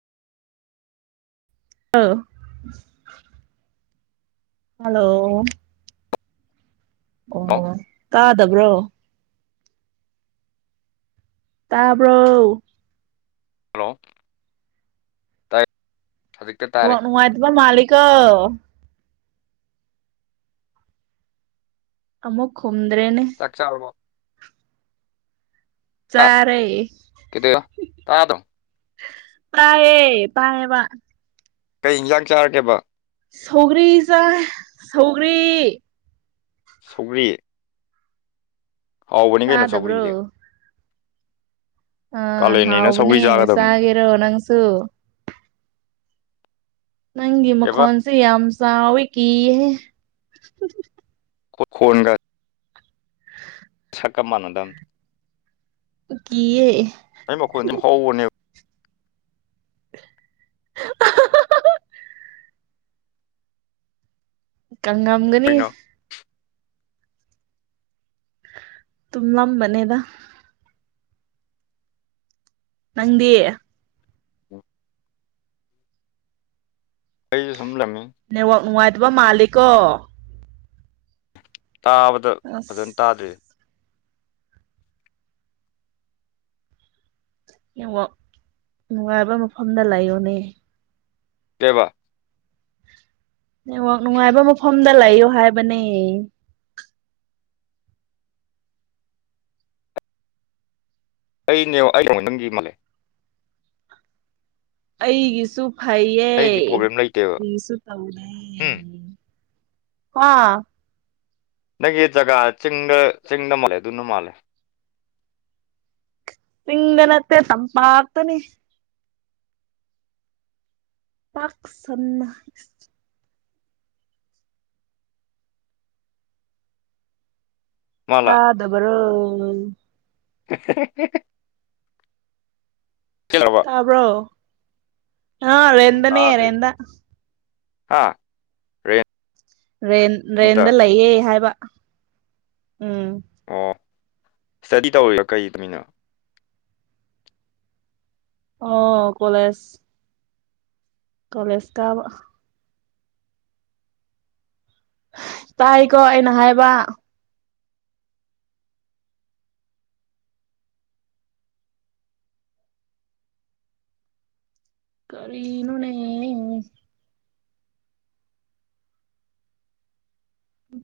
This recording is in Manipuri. ꯑꯧ ꯍꯜꯂꯣ ꯍꯜꯂꯣ ꯑꯣ ꯇꯥꯗꯕ꯭ꯔꯣ ꯇꯥꯕ꯭ꯔꯣ ꯍꯜꯂꯣ ꯇꯥꯏ ꯍꯧꯖꯤꯛꯇ ꯇꯥꯔꯦ ꯅꯦꯠꯋꯥꯛ ꯅꯨꯡꯉꯥꯏꯇꯕ ꯃꯥꯜꯂꯤꯀꯣ ꯑꯃꯨꯛ ꯈꯨꯨꯝꯗ꯭ꯔꯦꯅꯦ ꯆꯥꯛ ꯆꯥꯔꯕꯣ ꯆꯥꯔꯦ ꯀꯩꯗꯧꯅꯣ ꯇꯥꯗ꯭ꯔꯣ ꯇꯥꯏꯌꯦ ꯇꯥꯏꯌꯦꯕ ꯀꯩ ꯏꯟꯖꯥꯡ ꯆꯥꯔꯒꯦꯕ ꯁꯧꯒ꯭ꯔꯤ ꯆꯥꯏ ꯁꯧꯒ꯭ꯔꯤ ꯁꯧꯒ꯭ꯔꯤ ꯍꯥꯎꯕꯅꯤ ꯀꯩꯅꯣ ꯇꯥꯗꯕ꯭ꯔꯣ ꯁꯧꯒ꯭ꯔꯤꯗꯤ ꯑꯤ ꯀꯥꯂꯦꯟꯅꯤꯅ ꯁꯧꯒ꯭ꯔꯤ ꯍꯥꯎꯕꯅꯦ ꯆꯥꯒꯗꯕꯅꯤ ꯆꯥꯒꯦꯔꯣ ꯅꯪꯁꯨ ꯅꯪꯒꯤ ꯀꯩꯕ ꯃꯈꯣꯟꯁꯦ ꯌꯥꯝ ꯆꯥꯎꯋꯤ ꯀꯤꯍꯦ [unintelligible] [unintelligible] ꯁꯛꯀ ꯃꯥꯟꯅꯗꯝ ꯀꯤꯌꯦ ꯑꯩ ꯃꯈꯣꯟꯁꯦ ꯍꯧꯕꯅꯦ ꯀꯪ ꯉꯝꯒꯅꯤ ꯀꯩꯅꯣ ꯇꯨꯝꯂꯝꯕꯅꯦꯗ ꯅꯪꯗꯤ ꯑꯩꯩꯁꯨ ꯁꯨꯝ ꯂꯝꯃꯤ ꯅꯦꯠꯋꯥꯛ ꯅꯨꯡꯉꯥꯏꯇꯕ ꯃꯥꯂꯦꯀꯣ ꯇꯥꯕꯗ ꯑꯁ ꯐꯖꯅ ꯇꯥꯗꯦ ꯅꯦꯠꯋꯥꯛ ꯅꯨꯡꯉꯥꯏꯕ ꯃꯐꯝꯗ ꯂꯩꯌꯣꯅꯦ ꯀꯩꯕꯥ ꯅꯦꯠꯋꯥꯛ ꯅꯨꯡꯉꯥꯏꯕ ꯃꯐꯝꯗ ꯂꯩꯌꯣ ꯍꯥꯏꯕꯅꯦ ꯑꯩꯅꯦ [unintelligible] ꯅꯪꯒꯤ ꯃꯥꯜꯂꯦ ꯑꯩꯒꯤꯁꯨ ꯐꯩꯌꯦ ꯑꯩꯗꯤ ꯄ꯭ꯔꯣꯕ꯭ꯂꯦꯝ ꯂꯩꯇꯦꯕ ꯄꯤꯁꯨ ꯐꯕꯅꯦ ꯍꯨꯝ ꯍꯥ ꯅꯪꯒꯤ ꯖꯒꯥ ꯆꯤꯡꯗ ꯆꯤꯡꯗ ꯃꯥꯜꯂꯦ ꯑꯗꯨꯅ ꯃꯥꯜꯂꯦ ꯆꯤꯡꯗ ꯅꯠꯇꯦ ꯇꯝꯄꯥꯛꯇꯅꯤ ꯄꯥꯛ ꯁꯟꯅ ꯃꯥꯜꯂ ꯇꯥꯗꯕꯔꯣ [unintelligible] ꯇꯥꯕ꯭ꯔꯣ ꯑ ꯐꯖꯅ ꯔꯦꯟꯗꯅꯦ ꯇꯥꯗꯦ ꯔꯦꯟꯗ ꯍꯥ ꯔꯦꯟ ꯔꯦꯟ ꯔꯦꯟꯗ ꯂꯩꯌꯦ ꯍꯥꯏꯕ ꯎꯝ ꯑꯣ ꯏꯁꯇꯗꯤ ꯇꯧꯔꯤꯔ ꯀꯩ ꯇꯝꯃꯤꯅꯣ ꯑꯣ ꯀꯣꯂꯦꯖ ꯀꯣꯂꯦꯖ ꯀꯥꯕ ꯇꯥꯏꯀꯣ ꯑꯩꯅ ꯍꯥꯏꯕ ꯀꯔꯤꯅꯣꯅꯦ